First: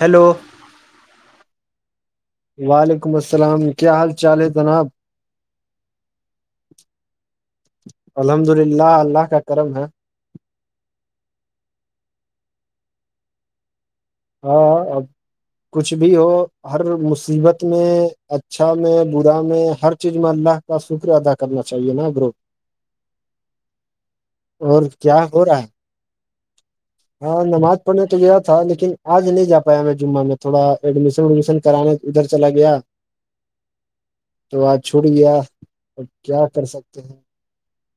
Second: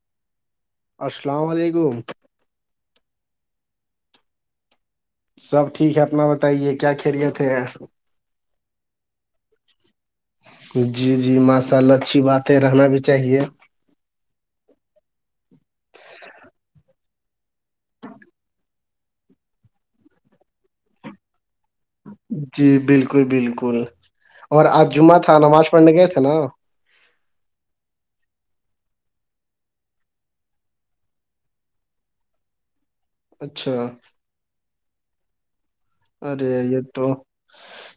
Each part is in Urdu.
ہیلو السلام علیکم وعلیکم السلام کیا حال چال ہے جناب سب ٹھیک ہے اپنا بتائیے کیا خیریت ہے یار الحمد للہ اللہ کا کرم ہے جی جی ماشاء اللہ اچھی بات ہے رہنا بھی چاہیے ہاں اب کچھ بھی ہو ہر مصیبت میں اچھا میں برا میں ہر چیز م اللہ کا شکر ادا کرنا چاہیے نا برو جی بالکل بالکل اور آج جمعہ کیا تھا ہو رہا نماز ہے پڑھنے گئے تھے نا ہاں نماز پڑھنے تو گیا تھا لیکن آج نہیں جا پایا میں جمعہ میں تھوڑا ایڈمیشن وڈمیشن کرانے ادھر چلا گیا اچھا تو آج چھوٹ گیا اور کیا ارے کر یہ سکتے تو ہیں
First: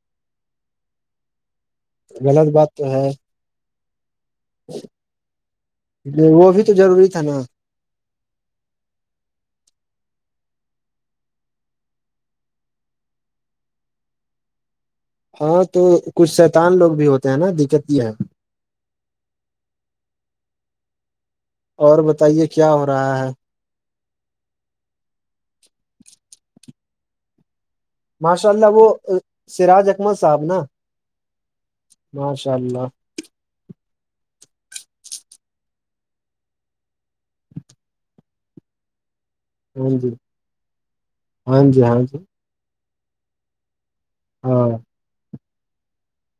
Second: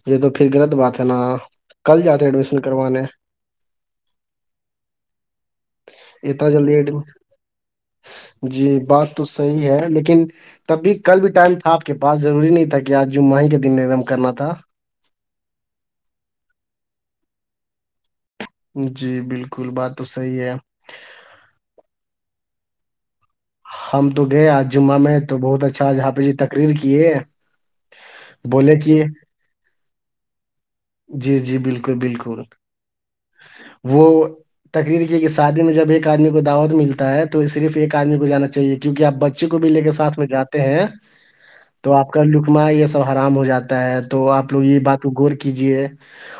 یہ تو پھر غلط بات ہے نا کل جاتے غلط ایڈمیشن بات کروانے ج اتنا وہ بھی تو جلدی ایڈ ضروری تھا نا جی بات تو صحی ہے لیکن تب بھی کل بھی ٹائم تھا آپ کے پاس ضوری نہیں تھا کہ آج جمعہی کے دن نم کرنا تھا ہاں تو کچھ شیتان لوگ بھی ہوتے ہیں نا دقت یہ ہے جی بالکل بات تو صحیح ہے اور بتائیے کیا ہو رہا ہے ہم تو گئے آج جمعہ میں تو بہت اچھا جہاں پہ جی تقریر کیے ماشاء اللہ بولے وہ کہ سراج احمد صاحب نا جی جی بالکل بالکل ماشاء اللہ وہ تقریر یہ کہ سات میں میں جب ایک آدمی کو دعوت ملتا ہے تو صرف ایک آدمی کو جانا چاہیے کیونک آپ بچ بچے کو بھی لے کے ہاں جی ساتھ میں جاتے ہیں ہاں جی تو ہاں آپ جی کا لکما یہ سب حرام ہو جاتا ہے تو آپ لوگ ہاں یہ بات کو ور کیجیے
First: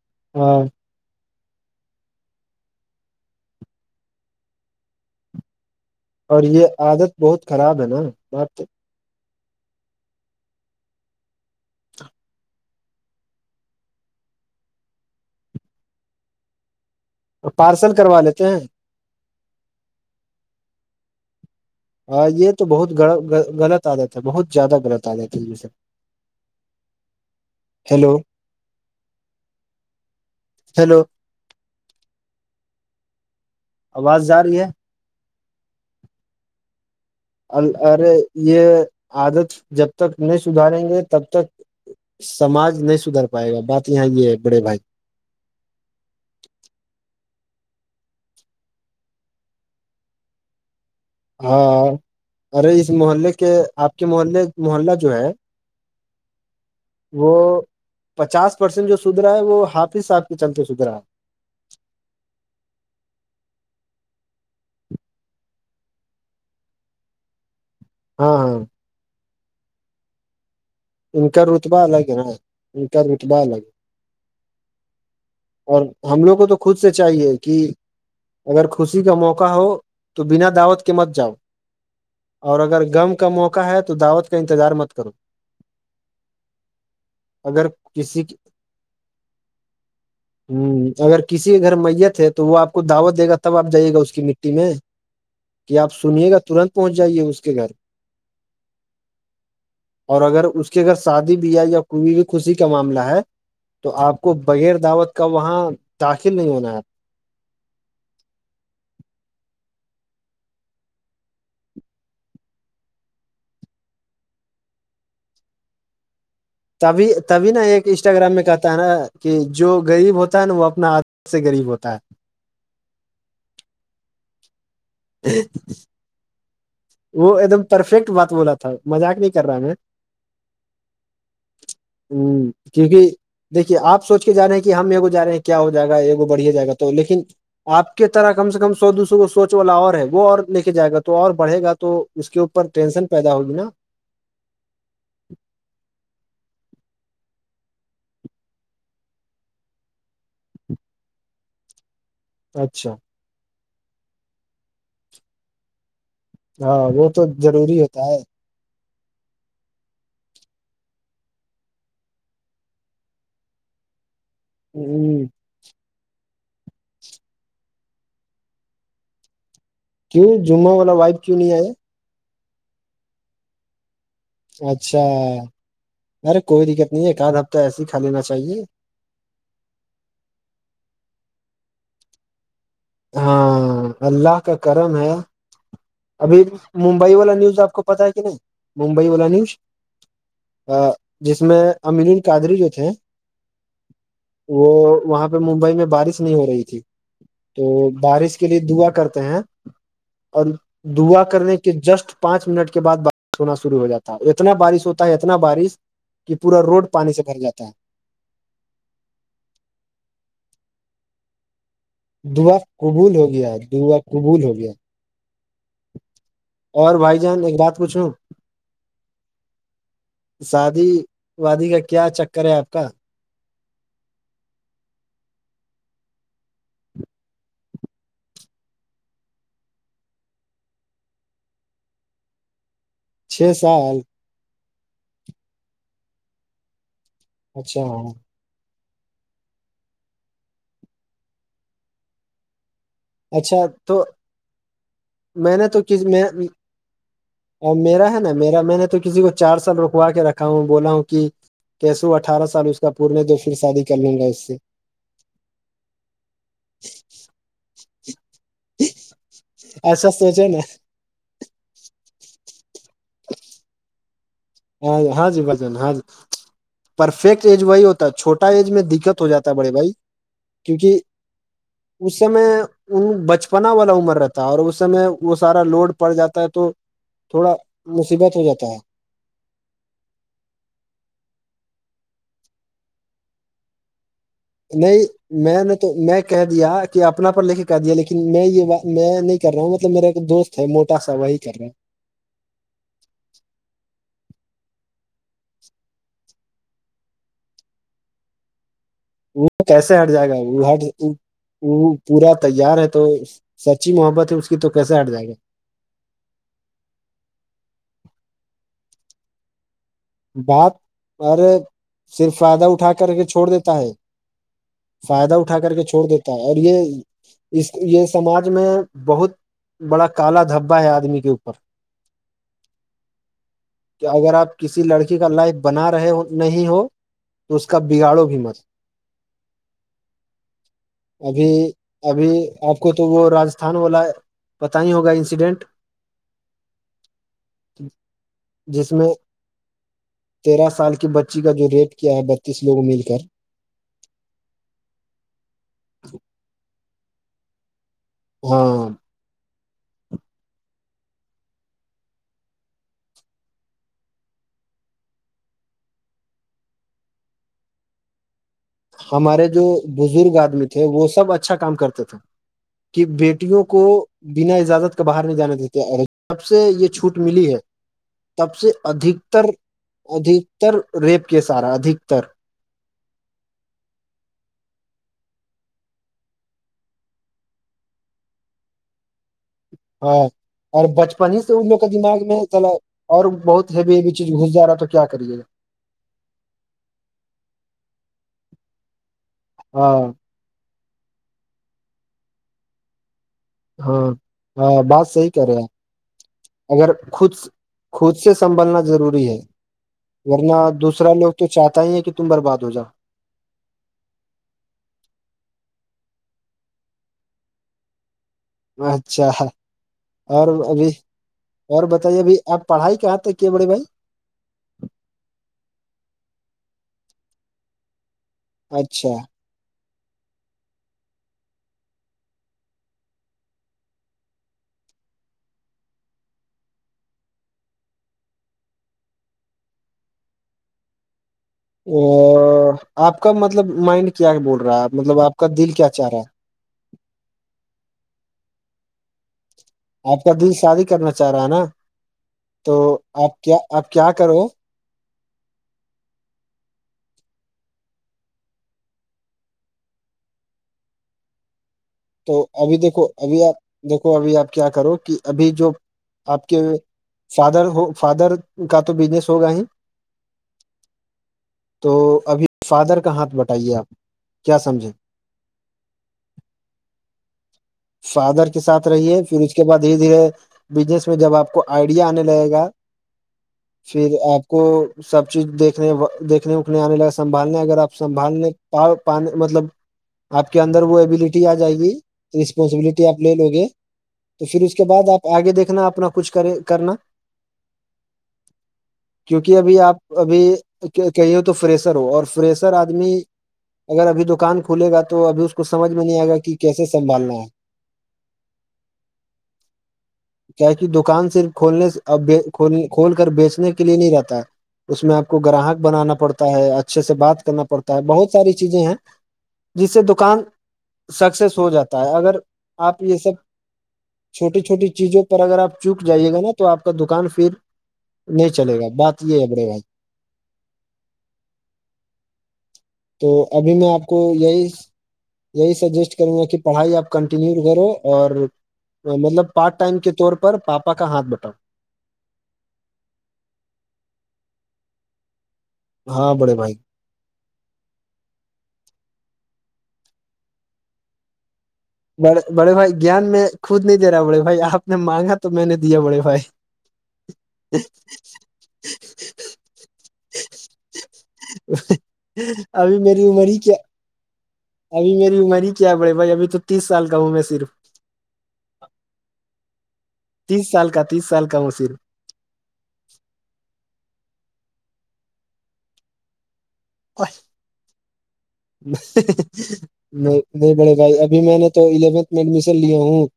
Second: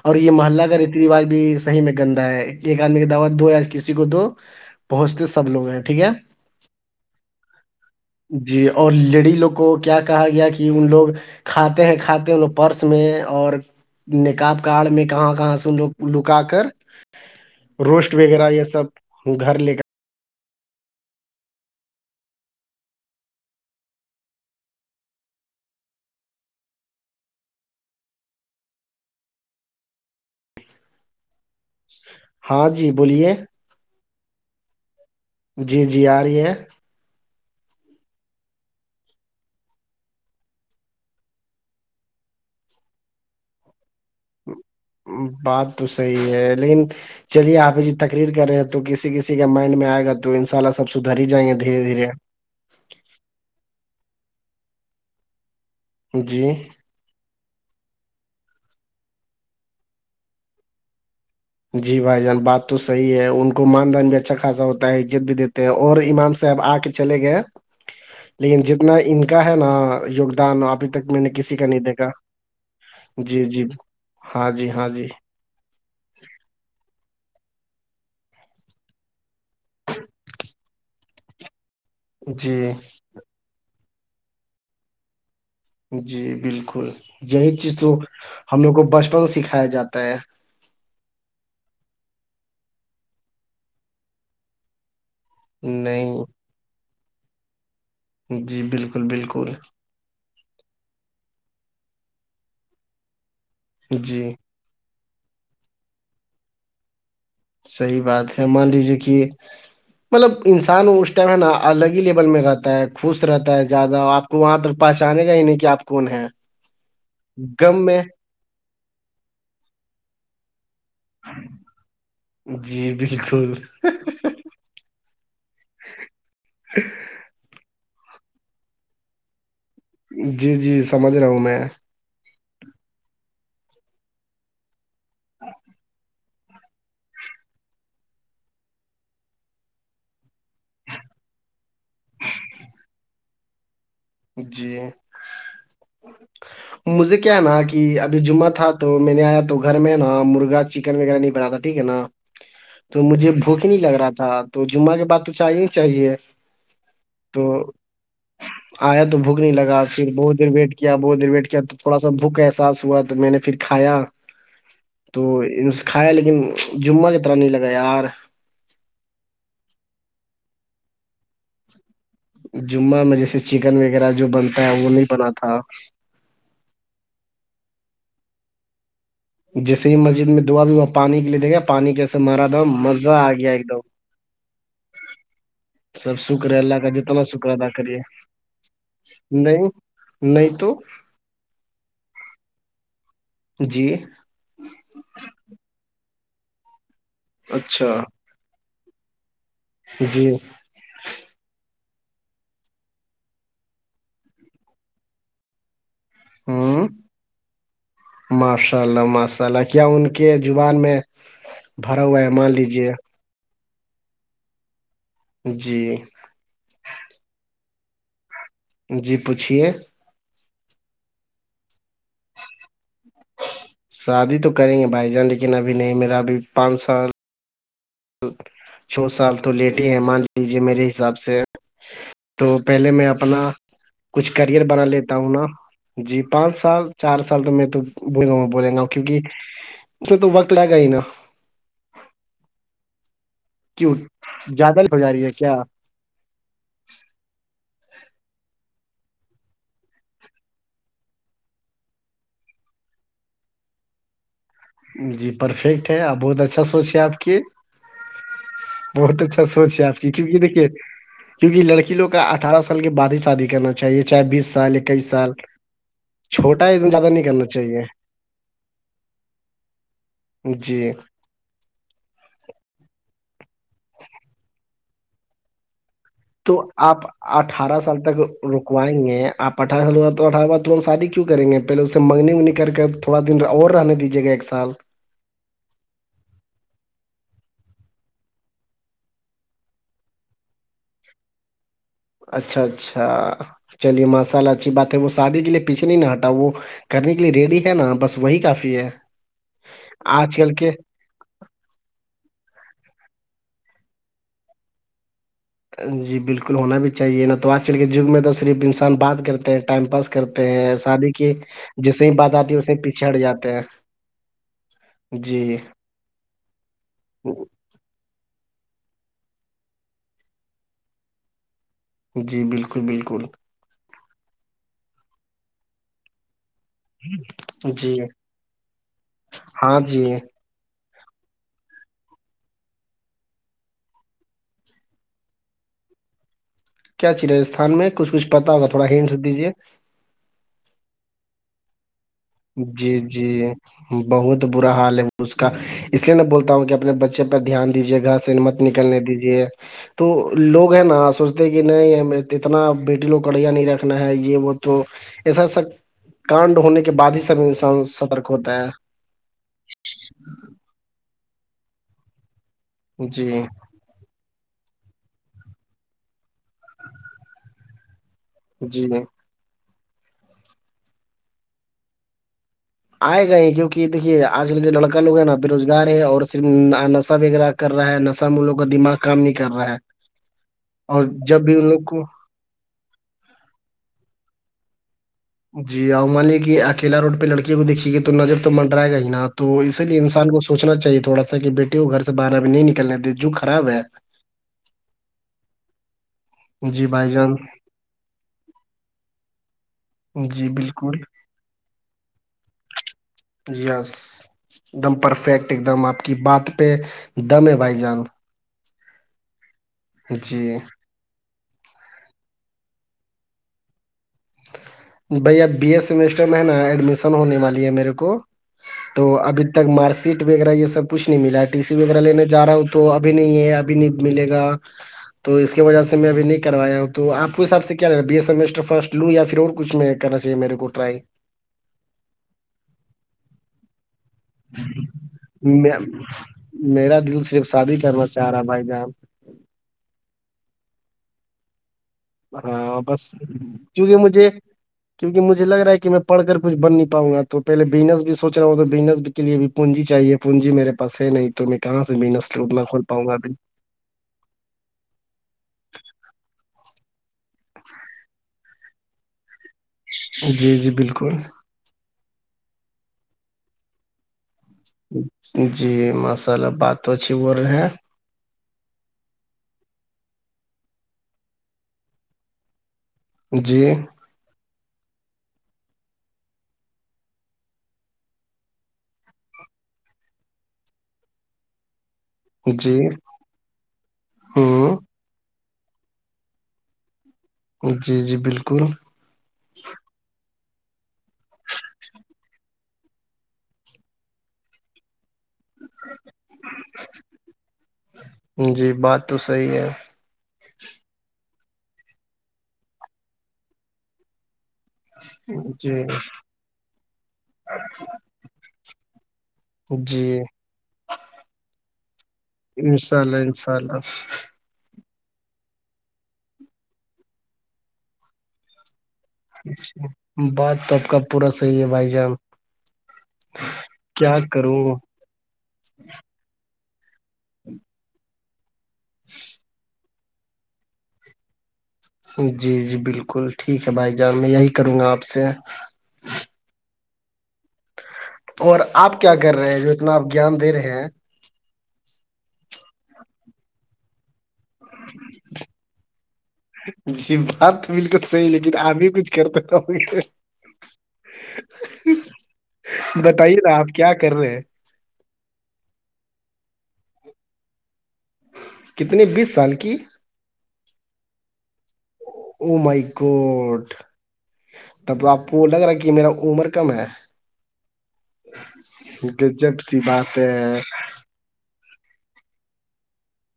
اور یہ ہاں محلہ کا ریتی رواج بھی صحی میں گندا ہے ایک آدمی کی دعوات دو یا کسی کو دو پہنچتے سب لوگ ہیں ٹھیک ہے اور یہ عادت بہت خراب ہے نا آپ جی اور لیڈی لوگ کو کیا کہا گیا کہ ان لوگ کھاتے ہیں کھاتے ہیں لوگ پرس میں اور نکاب کڈ میں کہاں کہاں سے لوگ لوگ کا کر پارسل روسٹ کروا لیتے وغیرہ ہیں یہ سب گھر لے کر ہاں یہ تو بہت غلط آ جت ہے بہت زیادہ غلط آ جات تھ ہے یہ سےب ہیلو ہیلو کر ہاں جی بولیے آواز جا رہی ہے جی جی آ رہی ہے ال ارے یہ عادت جب تک نہیں سدھاریں گے تب تک سماج نہیں سدھر پائے گا بات یہاں یہ ہے بڑے بھائی بات تو صحی ہے لیکن چلیے آپ جی تقریر کر رہے ہیں تو کسی کسی کا مائنڈ میں آئے گا تو ان شاء اللہ سب سدھر ہی جائیں گے دھیرے ہاں دھیرے ارے اس محلے کے آپ کے محلے محلہ جو ہے جی وہ پچاس پرسینٹ جو سدھرا ہے وہ حافظ صاحب کے چلتے سدھرا ہے جی بھائی جان بات توحی ہے ان کو ماندان بھی اچھا خاصا ہوتا ہے عزت بھی دیتے ہیں اور امام صاحب آ کے چلے گئے ہاں ہاں لیکن جتنا ان کا ہے نا یوگدان آپ تک میں ان نے کسی کا رتبہ نہیں دیکھا الگ ہے نا ان کا رتبہ جی الگ جی ہے ہاں جی ہاں جی اور ہم لوگ کو تو خود سے چاہیے کہ اگر خوشی کا موقع ہو تو بنا دعوت کے مت جاؤ اور جی اگر غم کا موقع ہے تو دعوت کا انتظار مت کرو جی بالکل یہی اگر چیز تو کسی ہ ہم لوگ کو بچپن سکھایا جاتا ہے ہوں اگر کسی کے گھر میت ہے تو وہ آپ کو دعوت دے گا تب آپ جائیے گا اس کی مٹی میں کیا آپ سنیے گا نہیں ترنت پہنچ جائیے اس کے گھر؟ جی بالکل بالکل اور اگر اس کے اگر شادی بیاہ یا کوئی بھی خوشی کا معاملہ ہے تو آپ جی کو بغیر دعوت کا وہاں داخل نہیں ہونا آ صحیح بات ہے مان لیجیے کہ مطلب انسان اس ٹائم ہے نا الگ ہی لیول میں رہتا ہے خوش رہتا ہے زیادہ آپ کو وہاں تک پہچانے گا ہی نہیں کہ آپ کون ہیں تبھی تبھی نا ایک انسٹاگررام میں کہتا ہے نا کہ جو غریب ہوتا ہے نا وہ اپنا ک سے غریب ہوتا ہے جی بالکل جی [unintelligible] ج [unintelligible] [unintelligible] وہ ایک دم پرفیکٹ بات بولا تھا مذاق نہیں کر رہا میں جی جی سمجھ رہا ہوں میں ہوں کیونکہ دیکھیے آپ سوچ کے جا رہے ہیں کہ ہمےگو جا رہے ہیں کیا ہو جائے گاگو بڑھیا جائے گا تو لیکن آپ کے طرح کم سے کم سو دو سو کو سوچ والا اور ہے وہ اور لے کے جائے گا تو اور بڑھے گا تو اس کے اوپر ٹینشن پیدا ہوگی نا جی مجھے کیا ہے نا کہ ابھی جمعہ تھا تو میں نے آیا تو گھر میں نا مرغا چکن وغیرہ نہیں بناتا تھا ٹھیک ہے نا اچھا تو مجھے بھوک ہی نہیں لگ رہا تھا تو جمعہ کے بات تو چاہیے ہی چاہیے ہاں وہ تو ضروری ہوتا ہے آیا تو بھوک نہیں لگا پھر بہت دیر ویٹ کیا بہت دیر ویٹ کیا تو تھوڑا سا بھوک احساس ہوا تو میں نے پھر کایا ہ تو سے کھایا لیکن جمعہ کی طرح نہیں لگا یار کیوں جما والا وائف کیوں نہیں آیا ہے جمعہ میں جیسے چکن وغیرہ جو بنتا ہے وہ اچھا نہیں بناات تھا ارے کوئی دقت نہیں ہے ایک آدھ ہفتہ ایسے ہی کا لینا چاہیے جیسے ہی مسجد میں دا ہوا پانی کے لیے دیک گا پانی کیسے مارا ہ مسد ہاں اللہ کا کرم ہے سب ابھی شکر ہے اللہ کا ممبئی جتنا والا شکر نیوز ادا آپ کو کریے پتا ہے کہ نہیں ممبئی والا نیوز نہیں نہیں تو جس میں املین کاادری جو تھے جی وہ وہاں پہ ممبئی میں بارش نہیں ہو رہی تھی تو اچھا بارش کے لیے دعا کرتے ہیں جی اور دعا کرنے کے جسٹ پانچ منٹ کے بعد بارش ہونا شروع ہو جاتا ہے اتنا بارش ہوتا ہے اتنا بارش کہ پورا ہوں روڈ پانی سے بھر جاتا ہے ماشاء اللہ ماشاء اللہ کیا ان کے زبان میں بھرا ہوا ہے مان دعا لیجیے قبول ہو گیا دعا قبول ہو گیا جی اور بھائی جان ایک رات کچھوں جی پوچھیے شادی وادی کا کیا چکر ہے آپ کا شادی تو کریں گے بھائی جان لیکن ابھی نہیں میرا ابھی پانچ سال چھو سال تو لیٹے ہیں مان لیجیے میرے حساب سے تو پہلے میں آپ اپنا چھ سال کچھ کرئر بنا لیتا ہوں نا جی پانچ سال چار سال سال تو میں تو اچھا بولا بولے گا کیونکہ اس تو وقت لگ گا ہی نا اچھا کیوں تو زیادہ ہو جا رہی ہے کیا میں نے تو کس میں اور میرا ہے نا میرا میں نے تو کسی کو چار سال رکوا کے رکھا ہوں بولا ہوں کہ کیسو اٹھارہ سال اس کا پورن ہے جو پھر شادی کر لوں گا اس سے جی پرفیکٹ ہے آپ بہت اچھا سوچ ہے آپ کی بہت اچھا سوچ ہے آپ کی ایسا کیک سوچے نا دیکے کیونک لڑکیو کا اٹھارہ سال کے بع ہی شادی کرنا چاہیے چاہے بیس سال ہاں اکیس ہاں سال جی بھجن ہاں جی چھوٹا ہے زیادہ نہیں کرنا پرفیکٹ ایج چاہیے وہی ہوتا چھوٹا ایج میں دقت ہو جاتا ہے بڑے بھائی کیونک جی اس سمے ان بچپنا والا عمر رہتا ہے اور اس سمے وہ سارا لوڈ پڑ جاتا ہے تو آپ تھوڑا اٹھارہ سال تک مصیبت ہو جاتا ہے رکوائیں گے آپٹھہ تو اٹھہ بار تور ہم شادی کیوں کریں گے پہلے اسے منگنی منگنی کر تھوڑا دن اور رہنے دیجیے گا ایک سھ میں نے تو میں کہہ دیا کہ اپنا پر لے کے کر دیا لیکن میں یہ بات میں نہیں کر رہا ہوں مطلب میرا ایک دوست ہے موٹا وہی کر رہا ہے اچھا اچھا چلیے ماشاء اللہ اچھی بات ہے وہ شادی کے لیے پیچھے نہیں نہ ہٹا وہ کرنے کے لیے ریڈی ہے نا بس وہی کافی ہے وہ کیسے ہٹ جائے گا آج کل کے وہ وہ پورا تیار ہے تو سچی محبت ہے اس کی تو کیسے ہٹ جائے گا جی بالکل ہونا بھی چاہیے نا تو آج کل کے جیگ میں تو صرف انسان بات کرتے ہیں ٹائم پاس کرتے بات ہیں شادی کی اور جسے بات صرف آتی ہے فائدہ اسے اٹھا پیچھے کر ہٹ کے چھوڑ جاتے ہیں دیتا ہے فائدہ جی اٹھا کر کے چھوڑ دیتا ہے اور یہ اس یہ سماج میں بہت بڑا کالا دھبا ہے آدمی کے اوپر جی بالکل بالکل کہ اگر آپ کسی لڑکی کا لائف بنا رہے ہو نہیں ہو تو اس کا جی بگاڑو بھی مت ہاں جی ابھی ابھی آپ کو تو وہ راجستھان والا پت ہی ہوگا انسیڈنٹ کیا چھی راجستھان میں کچھ کچھ پتا ہوگا تھوڑا جس میں ہینٹ دیجے تیرہ سال کی بچی کا جو ریٹ کیا ہے بتیس لوگ جی مل کر جی بہت برا حال ہے اس کا اس لیے میں بولتا ہوں کہ اپنے بچے پر دھیان دیجیے گھر سے سمت ہاں نکلنے دیجیے تو لوگ ہے نا سوچتے کہ نہیں اتنا بیٹی لوگ کڑھیا نہیں رکھنا ہے یہ وہ تو ایسا سب کانڈ ہونے کے بعد ہی سب انسان سترک ہوتا ہے ہمارے جو بزرگ آدمی تھے وہ سب اچھا کام کرتے تھے کہ جی بیٹیوں کو کو بنا اجازت کے باہر نہیں جانے دیتے اور جب سے یہ چھوٹ ملی ہے تب سے جی ادھکتر ادھکتر ریپ کے سارا ادھکتر آئے گئے کیوںک دیکھیے آج کل کے لڑکا لو ہے نا بے روزگار ہے اور صرف نشہ وغیرہ کر رہا ہے نشام ملوں کا دماغ کام نہیں کر رہا ہے ہاں اور بچپن جب ہی سے بھی وہ ان لوگ کا کو دماغ میں تھڑا اور بہت ہیویب چیز گھس ج رہا ہے تو کیا کریے گا جی اور مان لیے کہ اکیلا روڈ پہ لڑکیوں کو دیکھیے گے تو نظر تو منرائے گا ہی نا تو گا اسی لیے ہاں انسان کو سوچنا چاہیے تھوڑا کہ بیٹے ہو گھر سے باہر ا بھی نہیں نکلنےتے جک ہاں ہاں بات صحی کرے آپ جی اگر بھائی خود جان خود سے سنبھلنا ضروری ہے جی ورنہ بالکل دوسرا لوگ تو چاہتا ہی ہے کہ تم برباد ہو جا یس ایک دم پرفیکٹ ایک دم آپ کی بات پہ دم ہے بھائی جان اچھا جی اور ابھی اور بتائیے ابھی آپ پڑھائی کہاں تھا کیا بڑے بھائی بھیا اب بی اے سمیسٹر میں ہے نا ایڈمیشن ہونے والی ہے میرے کو تو اچھا ابھی تک مارک شیٹ وغیرہ یہ سب کچھ نہیں ملا ٹی سی وغیرہ لینے جا رہا ہوں تو ابھی نہیں ہے ابھی نہیں ملے گا تو اس کی وجہ سے میں ابھی نہیں کروایا ہوں تو آپ کے حساب سے کیا رہا بیے سمیسٹر فرسٹ لو یا پھر اور کچھ میں کرنا چاہیے میرے کو ٹرائی آپ کا مطلب مائنڈ کیا بول رہا ہے مطلب آپ کا دل کیا چاہ رہا ہے میرا دل صرف شادی کرنا چاہ رہا بھائی جان آپ کا دل شادی کرنا چاہ رہا ہے نا ہاں تو بس آپ کیا آپ کیوںکہ کیا مجھے کرو کیونکہ مجھے لگ رہا ہے میں پڑ کر کچھ ب نہیں پؤں گا توہے بزنس سوچ رہا ہوں تو بزنس بھی کے لیے بھی پونجی چاہیے پونجی میرے پاس ہے نہیں تو میں کہاں سےنا تو ابھی کھول دیکھو پاؤںا ابھی آپ دیکھو ابھی آپ کیا کرو کہ ابھی جو آپ کے فادر ہو فادر کا تو بزنس ہوگا ہی جی جی بالکل تو ابھی فادر کا ہاتھ بٹائیے آپ کیا سمجھیں جی ماشاء اللہ بات تو اچھی بول رہے ہیں فادر کے ساتھ رہیے پھر اس کے بعد دھیرے دھیرے بزنس میں جب آپ کو آئیڈیا آنے لگے گا جی پھر آپ کو سب چیز دیکنے دیکھنے اکھنے آنے لگا سنبھالنے اگر آپ سنبھالنےان مطلب آپ کے اندر وہ ابلیٹی آ جائے گی جی رسپانسبلٹی آپ لے لو گے تو پھر اس کے ہوں بعد آپ آگے دیکھنا اپنا کچھ کرے کرنا جی جی بالکل کیوںکہ ابھی آپ ابھی کہی ہو تو فریسر ہو اور فریسر آدمی اگر ابھی دکان کھلے گا تو ابھی اس کو سمجھ میں نہیں آئے گا کہ کیسے سنبھالنا ہے جی بات تو صحیح ہے کیا کہ دکان صرف کھولنے کھول کر بیچنے کے لیے نہیں رہتا اس میں آپ کو جی گراہک بنانا پڑتا ہے اچھے سے بات کرنا پڑتا ہے بہت ساری چیزیں ہیں جس سے جی دکان سکسیس ہو جاتا ہے اگر انشاء آپ یہ اللہ سب انشاء اللہ چھوٹی چھوٹی چیزوں پر اگر آپ چوک جائیے گا نا تو آپ کا دکان پھر نہیں چلے گا بات یہ ہے بڑے بھائی اچا بات تو آپ کا پورا صحیح ہے بھائی جان تو ابھی میں آپ کیا کو یہی کروں یہی سجیسٹ کریں گے کہ پڑھائی آپ کنٹینیو کرو اور مطلب پارٹ ٹائم کے طور پر پاپا کا ہاتھ بٹاؤ جی جی بالکل ٹھیک ہے بھائی جان میں یہی کروں گا آپ سے ہاں بڑے بھائی اور آپ کیا کر رہے ہیں جو اتنا آپ جان دے رہے ہیں بڑے بڑے بھائی گیان میں خود نہیں دے رہا بڑے بھائی آپ نے مانگا تو میں نے دیا بڑے بھائی جی بات تو بالکل صحیح لیکن ابھی کچھ کرتے نہ ابھی میری بتائیے عمر نا ہی کیا آپ کر رہے ہیں ابھی میری عمر ہی کیا بڑےی بھائی ابھی تو تیس سال کا ہوں میں صرف کتنے بیس سال کی تیس سال کا تیس سال کا مصیر مائی کوٹ تب تو آپ کو لگ رہا ہے کہ میرا عمر کم ہے و جب سی بات نہیں نہیں ہے بڑے بھائی ابھی میں نے تو الیونتھ میں ایڈمیشن لیا ہوں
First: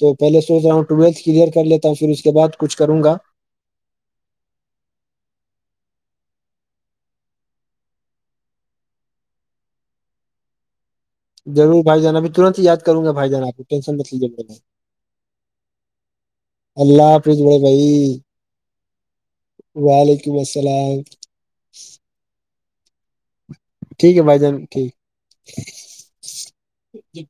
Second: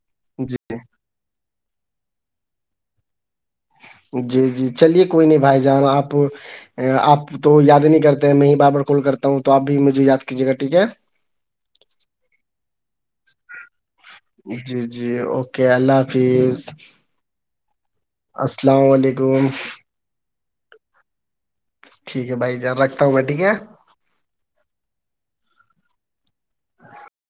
تو پہلے سوچ جی رہا ہوں ٹویلتھ کلیئر کر لیتا ہوں پھر اس کے بد کچھ کروں گا جی جی چلیے کوئی نہیں بھائی جان آپ آپ تو یاد ہی نہیں کرتے ہیں میں ہی بار بار کال کرتا ہوں تو آپ بھی مجھے یاد کیجیے گا ٹھیک ہے ضورھائی جان ابھی ترت ہی یا کر گا بائی جان آپ کو ٹشن جی جی اوکے اللہ حافظ اللہ بڑے بھائی السلام علیکم وعلیکم السلام ٹھیک ہے بھائی جان رکھتا ہوں میں ٹھیک ہے ٹھیک ہے بھائی جان ٹھیک [inaudible]